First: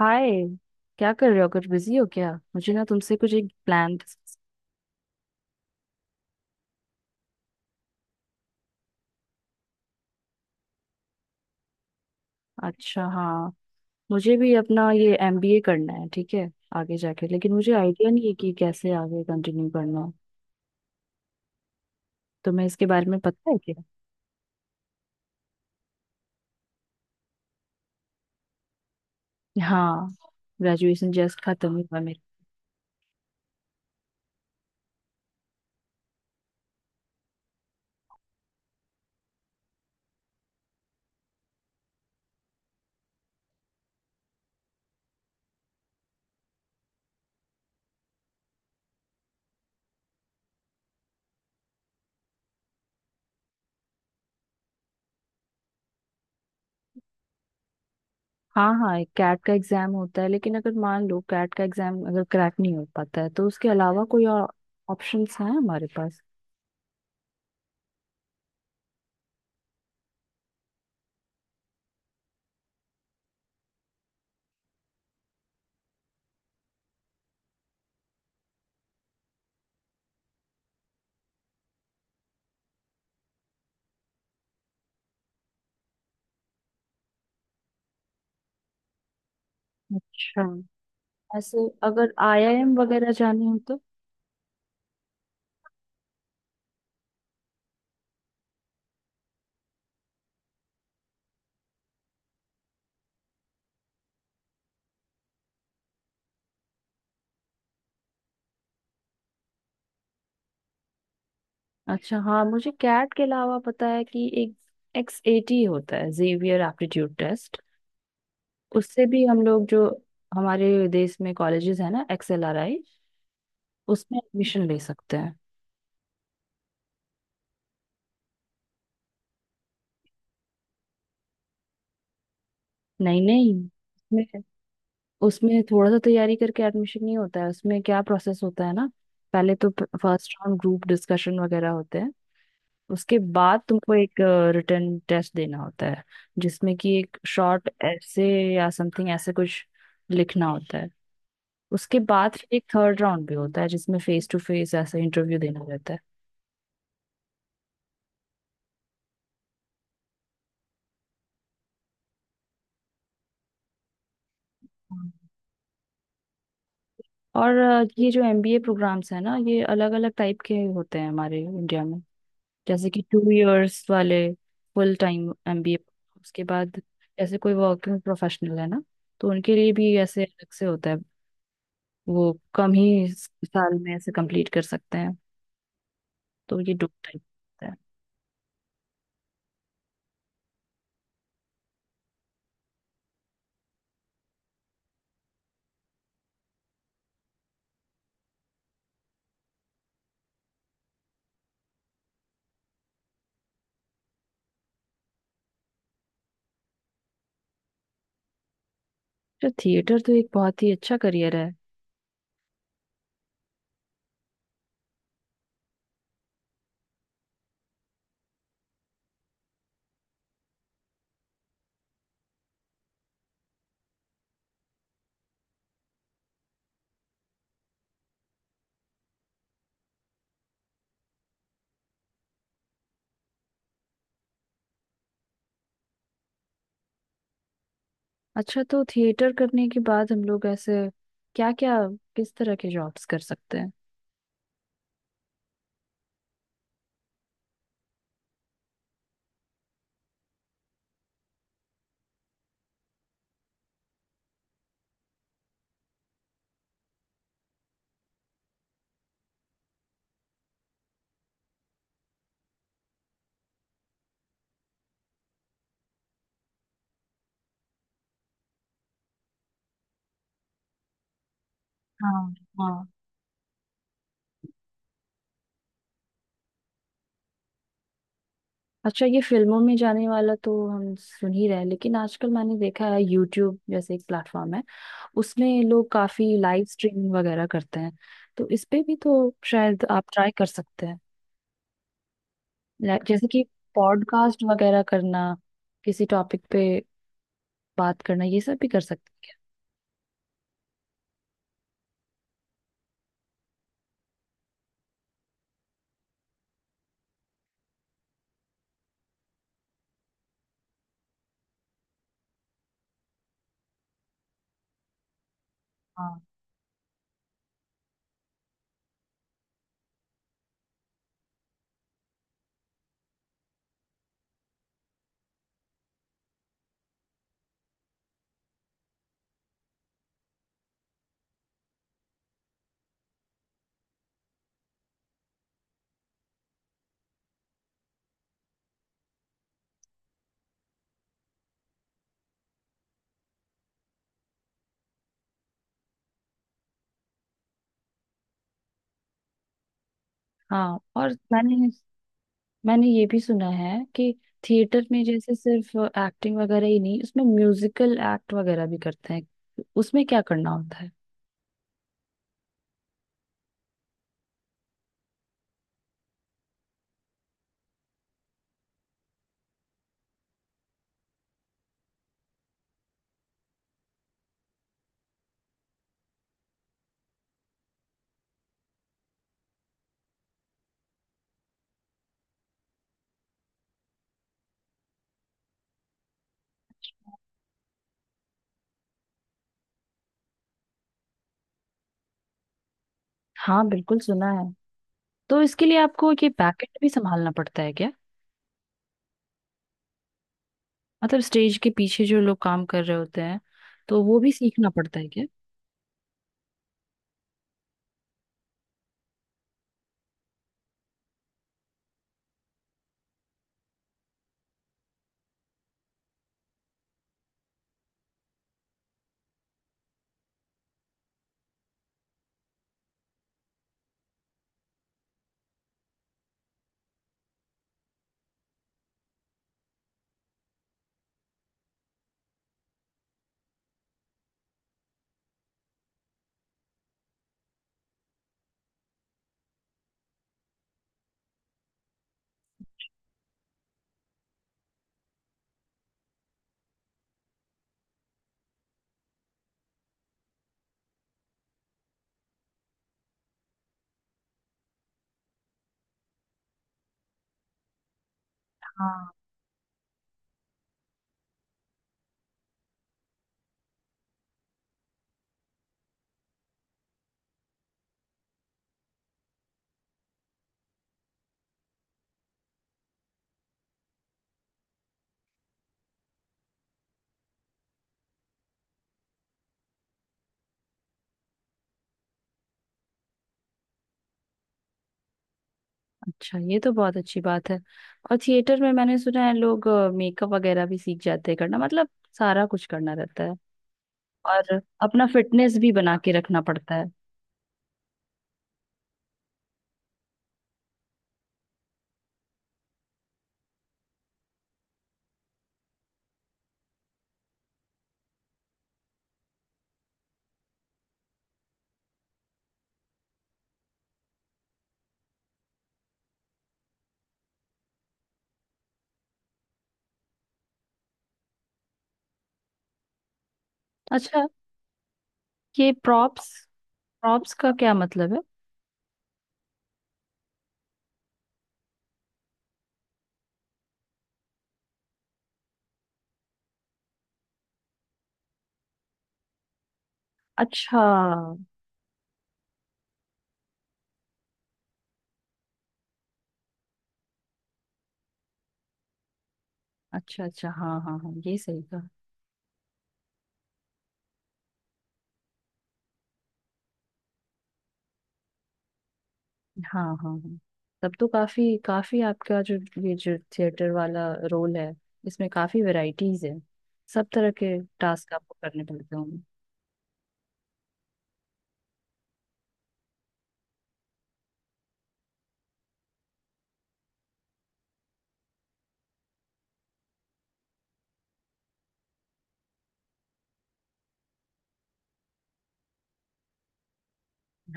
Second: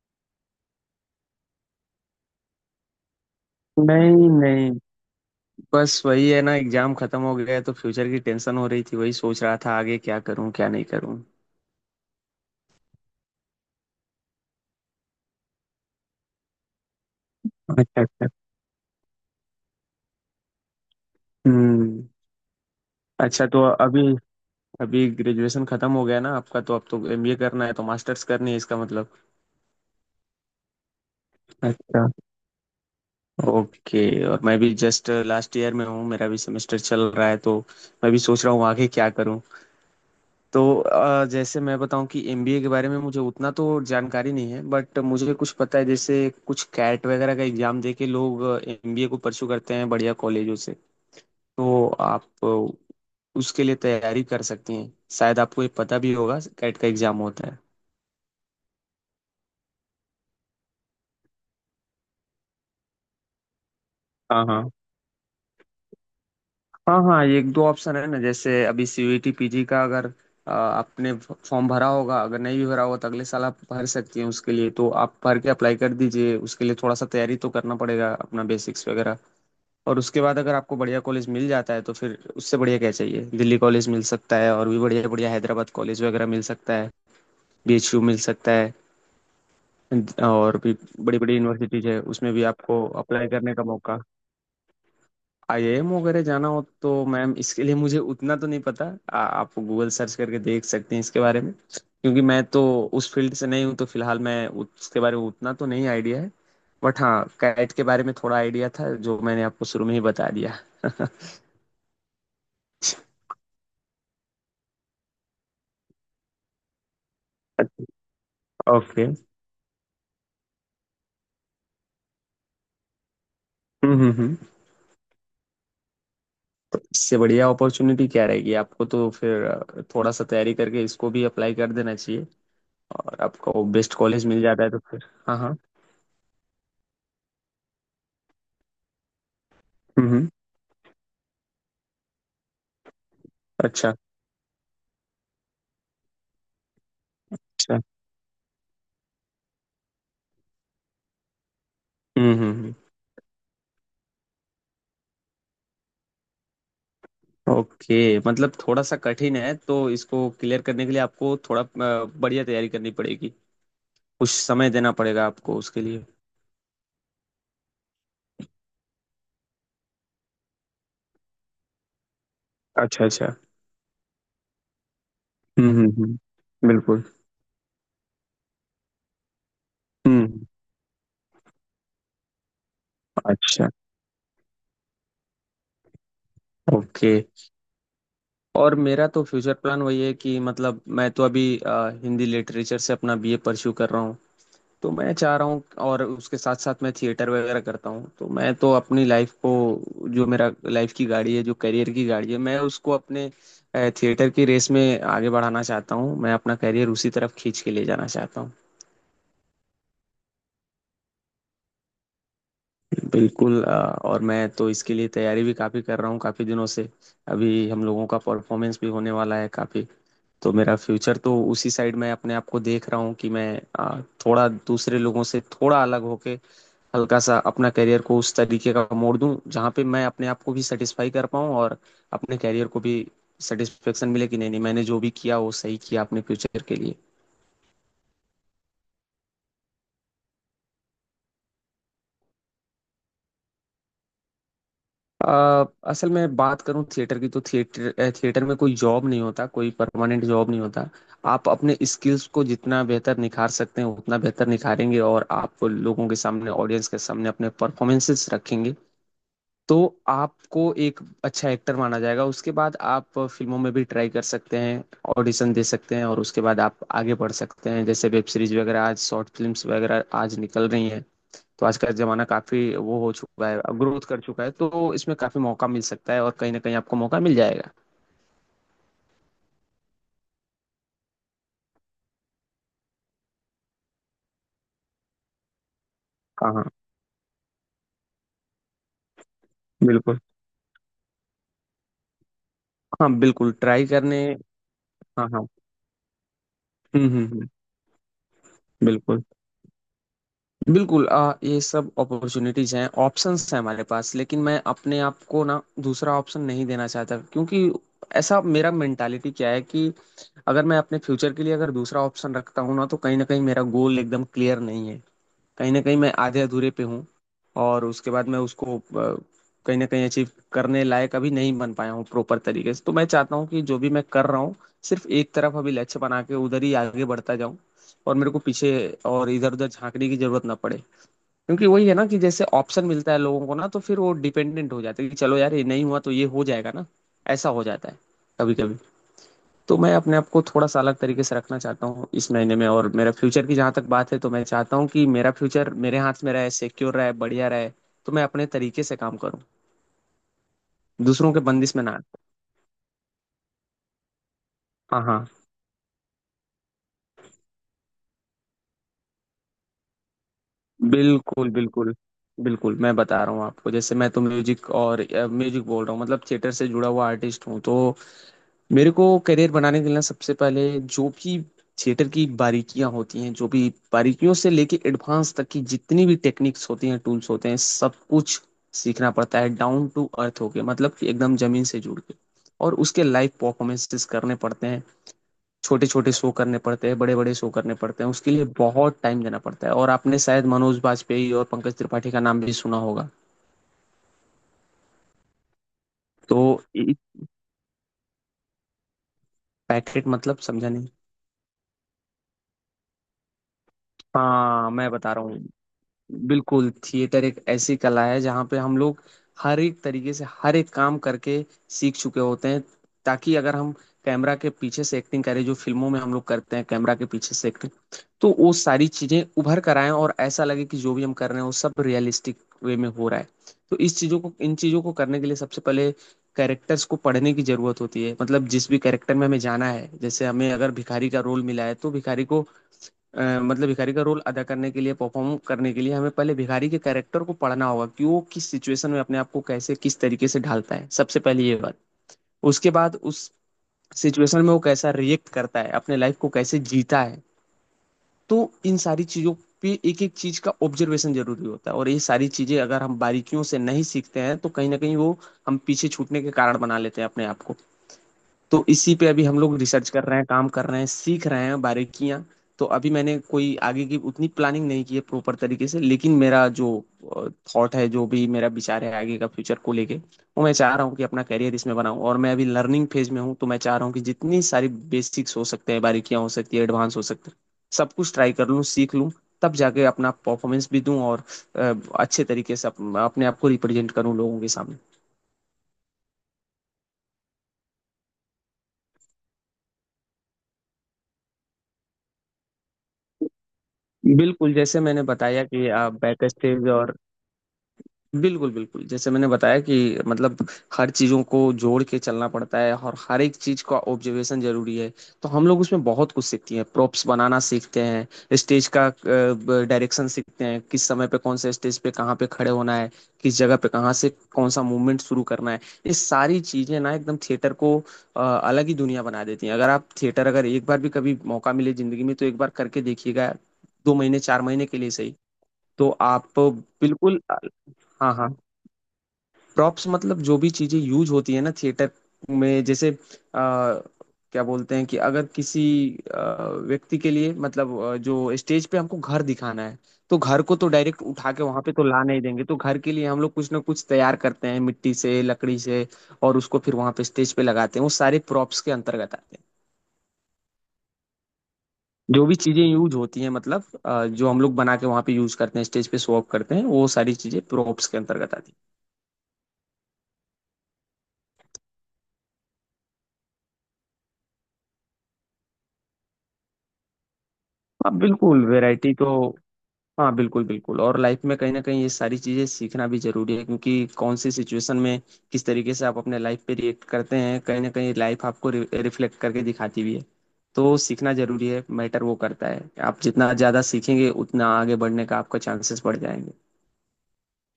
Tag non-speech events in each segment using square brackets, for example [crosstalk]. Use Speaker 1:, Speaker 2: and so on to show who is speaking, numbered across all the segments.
Speaker 1: हाय। क्या कर रहे हो? कुछ बिजी हो क्या? मुझे ना तुमसे कुछ एक प्लान।
Speaker 2: नहीं नहीं, बस वही है ना एग्जाम खत्म हो गया है, तो फ्यूचर की टेंशन हो रही थी वही सोच रहा था आगे क्या करूं क्या नहीं करूं।
Speaker 1: अच्छा। हाँ, मुझे भी अपना ये एमबीए करना है। ठीक है, आगे जाके, लेकिन मुझे
Speaker 2: अच्छा
Speaker 1: आइडिया
Speaker 2: अच्छा।
Speaker 1: नहीं है कि कैसे आगे कंटिन्यू करना है।
Speaker 2: हम्म।
Speaker 1: तुम्हें इसके बारे में
Speaker 2: अच्छा
Speaker 1: पता है
Speaker 2: तो
Speaker 1: क्या?
Speaker 2: अभी अभी ग्रेजुएशन खत्म हो गया ना आपका, तो अब तो एमबीए करना है तो मास्टर्स करनी है इसका मतलब।
Speaker 1: हाँ, ग्रेजुएशन जस्ट खत्म हुआ
Speaker 2: अच्छा।
Speaker 1: मेरा।
Speaker 2: ओके। और मैं भी जस्ट लास्ट ईयर में हूँ मेरा भी सेमेस्टर चल रहा है, तो मैं भी सोच रहा हूँ आगे क्या करूँ। तो जैसे मैं बताऊं कि एमबीए के बारे में मुझे उतना तो जानकारी नहीं है बट मुझे कुछ पता है, जैसे कुछ कैट वगैरह का एग्जाम दे के लोग एमबीए को परस्यू करते हैं बढ़िया कॉलेजों से। तो आप उसके लिए तैयारी कर सकती हैं, शायद आपको ये पता भी होगा कैट का एग्जाम होता है।
Speaker 1: हाँ हाँ, एक कैट का एग्जाम होता है, लेकिन अगर मान लो कैट का एग्जाम अगर क्रैक नहीं हो पाता है तो उसके अलावा कोई
Speaker 2: हाँ
Speaker 1: और
Speaker 2: हाँ।
Speaker 1: ऑप्शंस हैं हमारे पास?
Speaker 2: हाँ हाँ, ये एक दो ऑप्शन है ना, जैसे अभी सीयूईटी पीजी का अगर आपने फॉर्म भरा होगा, अगर नहीं भी भरा होगा तो अगले साल आप भर सकती हैं उसके लिए, तो आप भर के अप्लाई कर दीजिए। उसके लिए थोड़ा सा तैयारी तो करना पड़ेगा अपना बेसिक्स वगैरह, और उसके बाद अगर आपको बढ़िया कॉलेज मिल जाता है तो फिर उससे बढ़िया क्या चाहिए। दिल्ली कॉलेज मिल सकता है, और भी बढ़िया बढ़िया हैदराबाद कॉलेज वगैरह मिल सकता है, बीएचयू मिल सकता है,
Speaker 1: अच्छा।
Speaker 2: और भी बड़ी बड़ी
Speaker 1: ऐसे
Speaker 2: यूनिवर्सिटीज है
Speaker 1: अगर
Speaker 2: उसमें भी
Speaker 1: आईआईएम
Speaker 2: आपको
Speaker 1: वगैरह
Speaker 2: अप्लाई
Speaker 1: जाने
Speaker 2: करने
Speaker 1: हो
Speaker 2: का
Speaker 1: तो?
Speaker 2: मौका। आईआईएम वगैरह जाना हो तो मैम इसके लिए मुझे उतना तो नहीं पता। आप गूगल सर्च करके देख सकते हैं इसके बारे में क्योंकि मैं तो उस फील्ड से नहीं हूँ, तो फिलहाल मैं उसके बारे में उतना तो नहीं आइडिया है। बट हाँ, कैट के बारे में थोड़ा आइडिया था जो मैंने आपको शुरू में ही बता दिया।
Speaker 1: अच्छा। हाँ, मुझे कैट के अलावा पता है कि एक एक्स एटी होता है, जेवियर एप्टीट्यूड टेस्ट।
Speaker 2: [laughs]
Speaker 1: उससे
Speaker 2: ओके।
Speaker 1: भी हम लोग जो हमारे देश में कॉलेजेस है ना, एक्सएलआरआई, उसमें
Speaker 2: हम्म।
Speaker 1: एडमिशन ले सकते हैं।
Speaker 2: तो इससे बढ़िया अपॉर्चुनिटी क्या रहेगी आपको, तो फिर थोड़ा सा तैयारी करके इसको भी अप्लाई कर देना चाहिए,
Speaker 1: नहीं
Speaker 2: और
Speaker 1: नहीं,
Speaker 2: आपको बेस्ट कॉलेज मिल
Speaker 1: उसमें
Speaker 2: जाता है तो फिर हाँ हाँ।
Speaker 1: उसमें थोड़ा सा तैयारी करके एडमिशन नहीं होता है। उसमें क्या प्रोसेस होता है ना, पहले तो
Speaker 2: हम्म।
Speaker 1: फर्स्ट राउंड ग्रुप डिस्कशन वगैरह होते हैं। उसके बाद
Speaker 2: अच्छा
Speaker 1: तुमको एक रिटर्न टेस्ट देना होता है, जिसमें कि एक शॉर्ट
Speaker 2: अच्छा।
Speaker 1: ऐसे या समथिंग ऐसे कुछ लिखना होता है। उसके
Speaker 2: हम्म
Speaker 1: बाद
Speaker 2: हम्म
Speaker 1: फिर एक
Speaker 2: हम्म।
Speaker 1: थर्ड राउंड भी होता है, जिसमें फेस टू फेस ऐसा इंटरव्यू देना रहता है।
Speaker 2: ओके मतलब थोड़ा सा कठिन है, तो इसको क्लियर करने के लिए आपको थोड़ा बढ़िया तैयारी करनी पड़ेगी, कुछ समय देना पड़ेगा
Speaker 1: हाँ।
Speaker 2: आपको उसके लिए।
Speaker 1: और ये जो एमबीए प्रोग्राम्स है ना, ये अलग अलग टाइप के होते हैं हमारे इंडिया में। जैसे कि
Speaker 2: अच्छा
Speaker 1: टू
Speaker 2: अच्छा।
Speaker 1: इयर्स वाले फुल टाइम एमबीए। उसके बाद
Speaker 2: बिल्कुल।
Speaker 1: जैसे कोई वर्किंग प्रोफेशनल है ना, तो उनके लिए भी ऐसे
Speaker 2: हम्म।
Speaker 1: अलग से होता है। वो कम ही
Speaker 2: अच्छा।
Speaker 1: साल में ऐसे कंप्लीट कर सकते हैं। तो ये दो
Speaker 2: ओके।
Speaker 1: टाइप होता है।
Speaker 2: और मेरा तो फ्यूचर प्लान वही है कि मतलब मैं तो अभी हिंदी लिटरेचर से अपना बीए परस्यू कर रहा हूँ, तो मैं चाह रहा हूँ, और उसके साथ साथ मैं थिएटर वगैरह करता हूँ, तो मैं तो अपनी लाइफ को, जो मेरा लाइफ की गाड़ी है जो करियर की गाड़ी है मैं उसको अपने थिएटर की रेस में आगे बढ़ाना चाहता हूँ, मैं अपना करियर उसी तरफ खींच के ले जाना चाहता हूँ।
Speaker 1: तो थिएटर तो एक बहुत ही अच्छा करियर है।
Speaker 2: बिल्कुल और मैं तो इसके लिए तैयारी भी काफ़ी कर रहा हूँ काफ़ी दिनों से, अभी हम लोगों का परफॉर्मेंस भी होने वाला है काफ़ी, तो मेरा फ्यूचर तो उसी साइड में अपने आप को देख रहा हूँ कि मैं आ, थोड़ा दूसरे लोगों से थोड़ा अलग होके हल्का सा अपना करियर को उस तरीके का मोड़ दूं जहाँ पे मैं अपने आप को भी सेटिस्फाई कर पाऊँ, और अपने करियर को भी सेटिस्फेक्शन मिले कि नहीं नहीं मैंने जो भी किया वो सही किया अपने फ्यूचर के लिए।
Speaker 1: अच्छा, तो थिएटर करने के बाद हम लोग ऐसे क्या क्या, किस तरह के जॉब्स कर सकते हैं?
Speaker 2: अ, असल में बात करूं थिएटर की, तो थिएटर में कोई जॉब नहीं होता, कोई परमानेंट जॉब नहीं होता। आप अपने स्किल्स को जितना बेहतर निखार सकते हैं उतना बेहतर निखारेंगे, और आप लोगों के सामने ऑडियंस के सामने अपने परफॉर्मेंसेस रखेंगे, तो आपको एक अच्छा एक्टर माना जाएगा। उसके बाद आप फिल्मों में भी ट्राई कर सकते हैं, ऑडिशन दे सकते हैं, और उसके बाद आप आगे बढ़ सकते हैं। जैसे वेब सीरीज वगैरह आज शॉर्ट फिल्म्स वगैरह आज निकल रही हैं, तो आज का
Speaker 1: हाँ
Speaker 2: जमाना काफी
Speaker 1: हाँ।
Speaker 2: वो हो चुका है, ग्रोथ कर चुका है, तो इसमें काफी मौका मिल सकता है और कहीं ना कहीं आपको मौका मिल जाएगा।
Speaker 1: अच्छा, ये फिल्मों में जाने वाला तो हम सुन ही रहे हैं, लेकिन आजकल मैंने देखा है यूट्यूब जैसे एक प्लेटफॉर्म है, उसमें लोग काफी
Speaker 2: हाँ
Speaker 1: लाइव
Speaker 2: हाँ,
Speaker 1: स्ट्रीमिंग वगैरह करते हैं। तो इस पे भी तो शायद आप
Speaker 2: बिल्कुल।
Speaker 1: ट्राई कर सकते हैं।
Speaker 2: हाँ,
Speaker 1: जैसे कि
Speaker 2: बिल्कुल ट्राई करने।
Speaker 1: पॉडकास्ट वगैरह करना,
Speaker 2: हाँ हाँ।
Speaker 1: किसी टॉपिक पे
Speaker 2: हम्म।
Speaker 1: बात करना, ये सब भी कर
Speaker 2: बिल्कुल,
Speaker 1: सकते
Speaker 2: बिल्कुल ये सब अपॉर्चुनिटीज हैं ऑप्शंस हैं हमारे पास, लेकिन मैं अपने आप को ना दूसरा ऑप्शन नहीं देना चाहता, क्योंकि ऐसा मेरा मेंटालिटी क्या है कि अगर मैं अपने फ्यूचर के लिए अगर दूसरा ऑप्शन रखता हूँ ना तो कहीं ना कहीं मेरा गोल एकदम क्लियर नहीं है, कहीं ना कहीं
Speaker 1: हैं।
Speaker 2: मैं
Speaker 1: हाँ
Speaker 2: आधे अधूरे पे हूँ, और उसके बाद मैं उसको कहीं ना कहीं अचीव करने लायक अभी नहीं बन पाया हूँ प्रॉपर तरीके से। तो मैं चाहता हूँ कि जो भी मैं कर रहा हूँ सिर्फ एक तरफ अभी लक्ष्य बना के उधर ही आगे बढ़ता जाऊँ, और मेरे को पीछे और इधर उधर झांकने की जरूरत ना पड़े। क्योंकि वही है ना कि जैसे ऑप्शन मिलता है लोगों को ना, तो फिर वो डिपेंडेंट हो जाते हैं कि चलो यार ये नहीं हुआ तो ये हो जाएगा ना, ऐसा हो जाता है कभी कभी। तो मैं अपने आप को थोड़ा सा अलग तरीके से रखना चाहता हूँ इस महीने में, और मेरा फ्यूचर की जहाँ तक बात है तो मैं चाहता हूँ कि मेरा फ्यूचर मेरे हाथ में रहे सिक्योर रहे बढ़िया रहे, तो मैं अपने तरीके से काम करूँ,
Speaker 1: हाँ। और
Speaker 2: दूसरों के
Speaker 1: मैंने
Speaker 2: बंदिश में ना आए।
Speaker 1: मैंने ये भी सुना है कि थिएटर
Speaker 2: हाँ
Speaker 1: में
Speaker 2: हाँ,
Speaker 1: जैसे सिर्फ एक्टिंग वगैरह ही नहीं, उसमें म्यूजिकल एक्ट वगैरह भी करते हैं। उसमें क्या करना होता है?
Speaker 2: बिल्कुल बिल्कुल। बिल्कुल मैं बता रहा हूँ आपको, जैसे मैं तो म्यूजिक और म्यूजिक बोल रहा हूँ मतलब थिएटर से जुड़ा हुआ आर्टिस्ट हूँ, तो मेरे को करियर बनाने के लिए सबसे पहले जो भी थिएटर की बारीकियां होती हैं, जो भी बारीकियों से लेके एडवांस तक की जितनी भी टेक्निक्स होती हैं टूल्स होते हैं सब कुछ सीखना पड़ता है डाउन टू अर्थ होके, मतलब कि एकदम जमीन से जुड़ के। और उसके लाइव परफॉर्मेंसेस करने पड़ते हैं, छोटे छोटे शो करने पड़ते हैं बड़े बड़े शो करने पड़ते हैं, उसके लिए बहुत टाइम देना पड़ता है, और आपने शायद मनोज बाजपेयी और पंकज त्रिपाठी का नाम भी सुना होगा।
Speaker 1: हाँ, बिल्कुल सुना है। तो इसके लिए आपको ये
Speaker 2: तो
Speaker 1: बैकएंड भी संभालना पड़ता है क्या?
Speaker 2: पैकेट मतलब समझा नहीं।
Speaker 1: मतलब स्टेज के पीछे जो लोग काम कर रहे होते हैं, तो वो भी सीखना
Speaker 2: हाँ, मैं
Speaker 1: पड़ता है
Speaker 2: बता
Speaker 1: क्या?
Speaker 2: रहा हूँ। बिल्कुल थिएटर एक ऐसी कला है जहाँ पे हम लोग हर एक तरीके से हर एक काम करके सीख चुके होते हैं, ताकि अगर हम कैमरा के पीछे से एक्टिंग करें, जो फिल्मों में हम लोग करते हैं कैमरा के पीछे से एक्टिंग, तो वो सारी चीजें उभर कर आए और ऐसा लगे कि जो भी हम कर रहे हैं वो सब रियलिस्टिक वे में हो रहा है। तो इस चीजों को इन चीजों को करने के लिए सबसे पहले कैरेक्टर्स को पढ़ने की जरूरत होती है, मतलब जिस भी कैरेक्टर में हमें जाना है जैसे हमें अगर भिखारी का रोल मिला है तो भिखारी को मतलब भिखारी का रोल अदा करने के लिए परफॉर्म करने के लिए हमें पहले भिखारी के कैरेक्टर को पढ़ना होगा कि वो किस सिचुएशन में अपने आप को कैसे किस तरीके से ढालता है, सबसे पहले ये बात। उसके बाद उस सिचुएशन में वो कैसा रिएक्ट करता है अपने लाइफ को कैसे जीता है। तो इन सारी चीज़ों पे एक एक चीज़ का ऑब्जर्वेशन जरूरी होता है, और ये सारी चीज़ें अगर हम बारीकियों से नहीं सीखते हैं तो कहीं ना कहीं वो हम पीछे छूटने के कारण बना लेते हैं अपने आप को। तो इसी पे
Speaker 1: हाँ।
Speaker 2: अभी हम लोग रिसर्च कर रहे हैं काम कर रहे हैं सीख रहे हैं बारीकियां। तो अभी मैंने कोई आगे की उतनी प्लानिंग नहीं की है प्रॉपर तरीके से, लेकिन मेरा जो थॉट है जो भी मेरा विचार है आगे का फ्यूचर को लेके, वो मैं चाह रहा हूँ कि अपना करियर इसमें बनाऊँ, और मैं अभी लर्निंग फेज में हूँ तो मैं चाह रहा हूँ कि जितनी सारी बेसिक्स हो सकते हैं बारीकियां हो सकती है एडवांस हो सकते हैं सब कुछ ट्राई कर लूँ सीख लूँ, तब जाके अपना परफॉर्मेंस भी दूं, और अ, अच्छे तरीके से अपने आप को रिप्रेजेंट करूं लोगों के सामने।
Speaker 1: अच्छा, ये तो बहुत अच्छी बात है। और थिएटर में मैंने सुना है लोग मेकअप वगैरह भी सीख जाते हैं करना, मतलब सारा कुछ करना रहता है।
Speaker 2: बिल्कुल
Speaker 1: और
Speaker 2: जैसे मैंने
Speaker 1: अपना
Speaker 2: बताया
Speaker 1: फिटनेस
Speaker 2: कि
Speaker 1: भी बना के
Speaker 2: बैक
Speaker 1: रखना
Speaker 2: स्टेज
Speaker 1: पड़ता है।
Speaker 2: और बिल्कुल, बिल्कुल। जैसे मैंने बताया कि मतलब हर चीज़ों को जोड़ के चलना पड़ता है, और हर एक चीज़ का ऑब्जर्वेशन ज़रूरी है। तो हम लोग उसमें बहुत कुछ सीखते हैं, प्रॉप्स बनाना सीखते हैं, स्टेज का ब डायरेक्शन सीखते हैं, किस समय पे कौन-से स्टेज पे कहाँ पे खड़े होना है, किस जगह पे कहाँ से कौन-सा मूवमेंट शुरू करना है। ये सारी चीज़ें ना एकदम थिएटर को अलग ही दुनिया बना देती हैं। अगर आप थिएटर अगर एक बार भी कभी मौका मिले ज़िंदगी में तो एक बार करके देखिएगा, 2 महीने,
Speaker 1: अच्छा,
Speaker 2: 4 महीने के लिए सही,
Speaker 1: ये
Speaker 2: तो
Speaker 1: प्रॉप्स,
Speaker 2: आप बिल्कुल
Speaker 1: प्रॉप्स का क्या
Speaker 2: हाँ,
Speaker 1: मतलब है?
Speaker 2: हाँ। प्रॉप्स मतलब जो भी चीजें यूज होती है ना थिएटर में, जैसे आ, क्या बोलते हैं कि अगर किसी व्यक्ति के लिए मतलब जो स्टेज पे हमको घर दिखाना है, तो घर को तो
Speaker 1: अच्छा
Speaker 2: डायरेक्ट उठा के वहां पे तो ला नहीं देंगे, तो घर के लिए हम लोग कुछ ना कुछ तैयार करते हैं मिट्टी से लकड़ी से और उसको फिर वहां पे स्टेज पे लगाते हैं, वो सारे प्रॉप्स के अंतर्गत आते हैं।
Speaker 1: अच्छा। अच्छा, हाँ हाँ हाँ, ये सही कहा।
Speaker 2: जो भी चीजें यूज होती हैं मतलब जो हम लोग बना के वहां पे यूज करते हैं स्टेज पे शो ऑफ करते हैं वो सारी चीजें प्रॉप्स के अंतर्गत आती हैं।
Speaker 1: हाँ हाँ हाँ। तब तो काफी काफी आपका जो ये जो थिएटर वाला रोल है, इसमें काफी वैरायटीज है। सब तरह के
Speaker 2: हाँ
Speaker 1: टास्क आपको
Speaker 2: बिल्कुल
Speaker 1: करने
Speaker 2: वैरायटी
Speaker 1: पड़ते
Speaker 2: तो
Speaker 1: होंगे।
Speaker 2: हाँ बिल्कुल बिल्कुल, और लाइफ में कहीं ना कहीं ये सारी चीज़ें सीखना भी जरूरी है, क्योंकि कौन सी सिचुएशन में किस तरीके से आप अपने लाइफ पे रिएक्ट करते हैं कहीं ना कहीं लाइफ आपको रिफ्लेक्ट करके दिखाती भी है। तो सीखना जरूरी है, मैटर वो करता है। आप जितना ज़्यादा सीखेंगे उतना आगे बढ़ने का आपका चांसेस बढ़ जाएंगे।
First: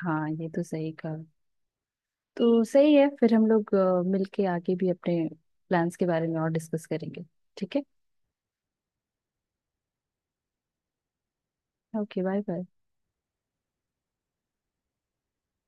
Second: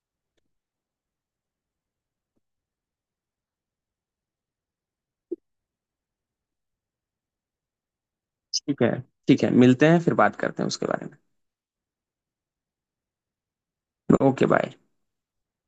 Speaker 1: हाँ, ये तो सही कहा। तो सही है, फिर हम लोग मिलके आगे भी अपने प्लान्स के बारे में और डिस्कस करेंगे। ठीक है।
Speaker 2: ठीक है। ठीक है, मिलते हैं फिर बात करते हैं उसके बारे में।
Speaker 1: Okay, bye bye.
Speaker 2: Okay bye.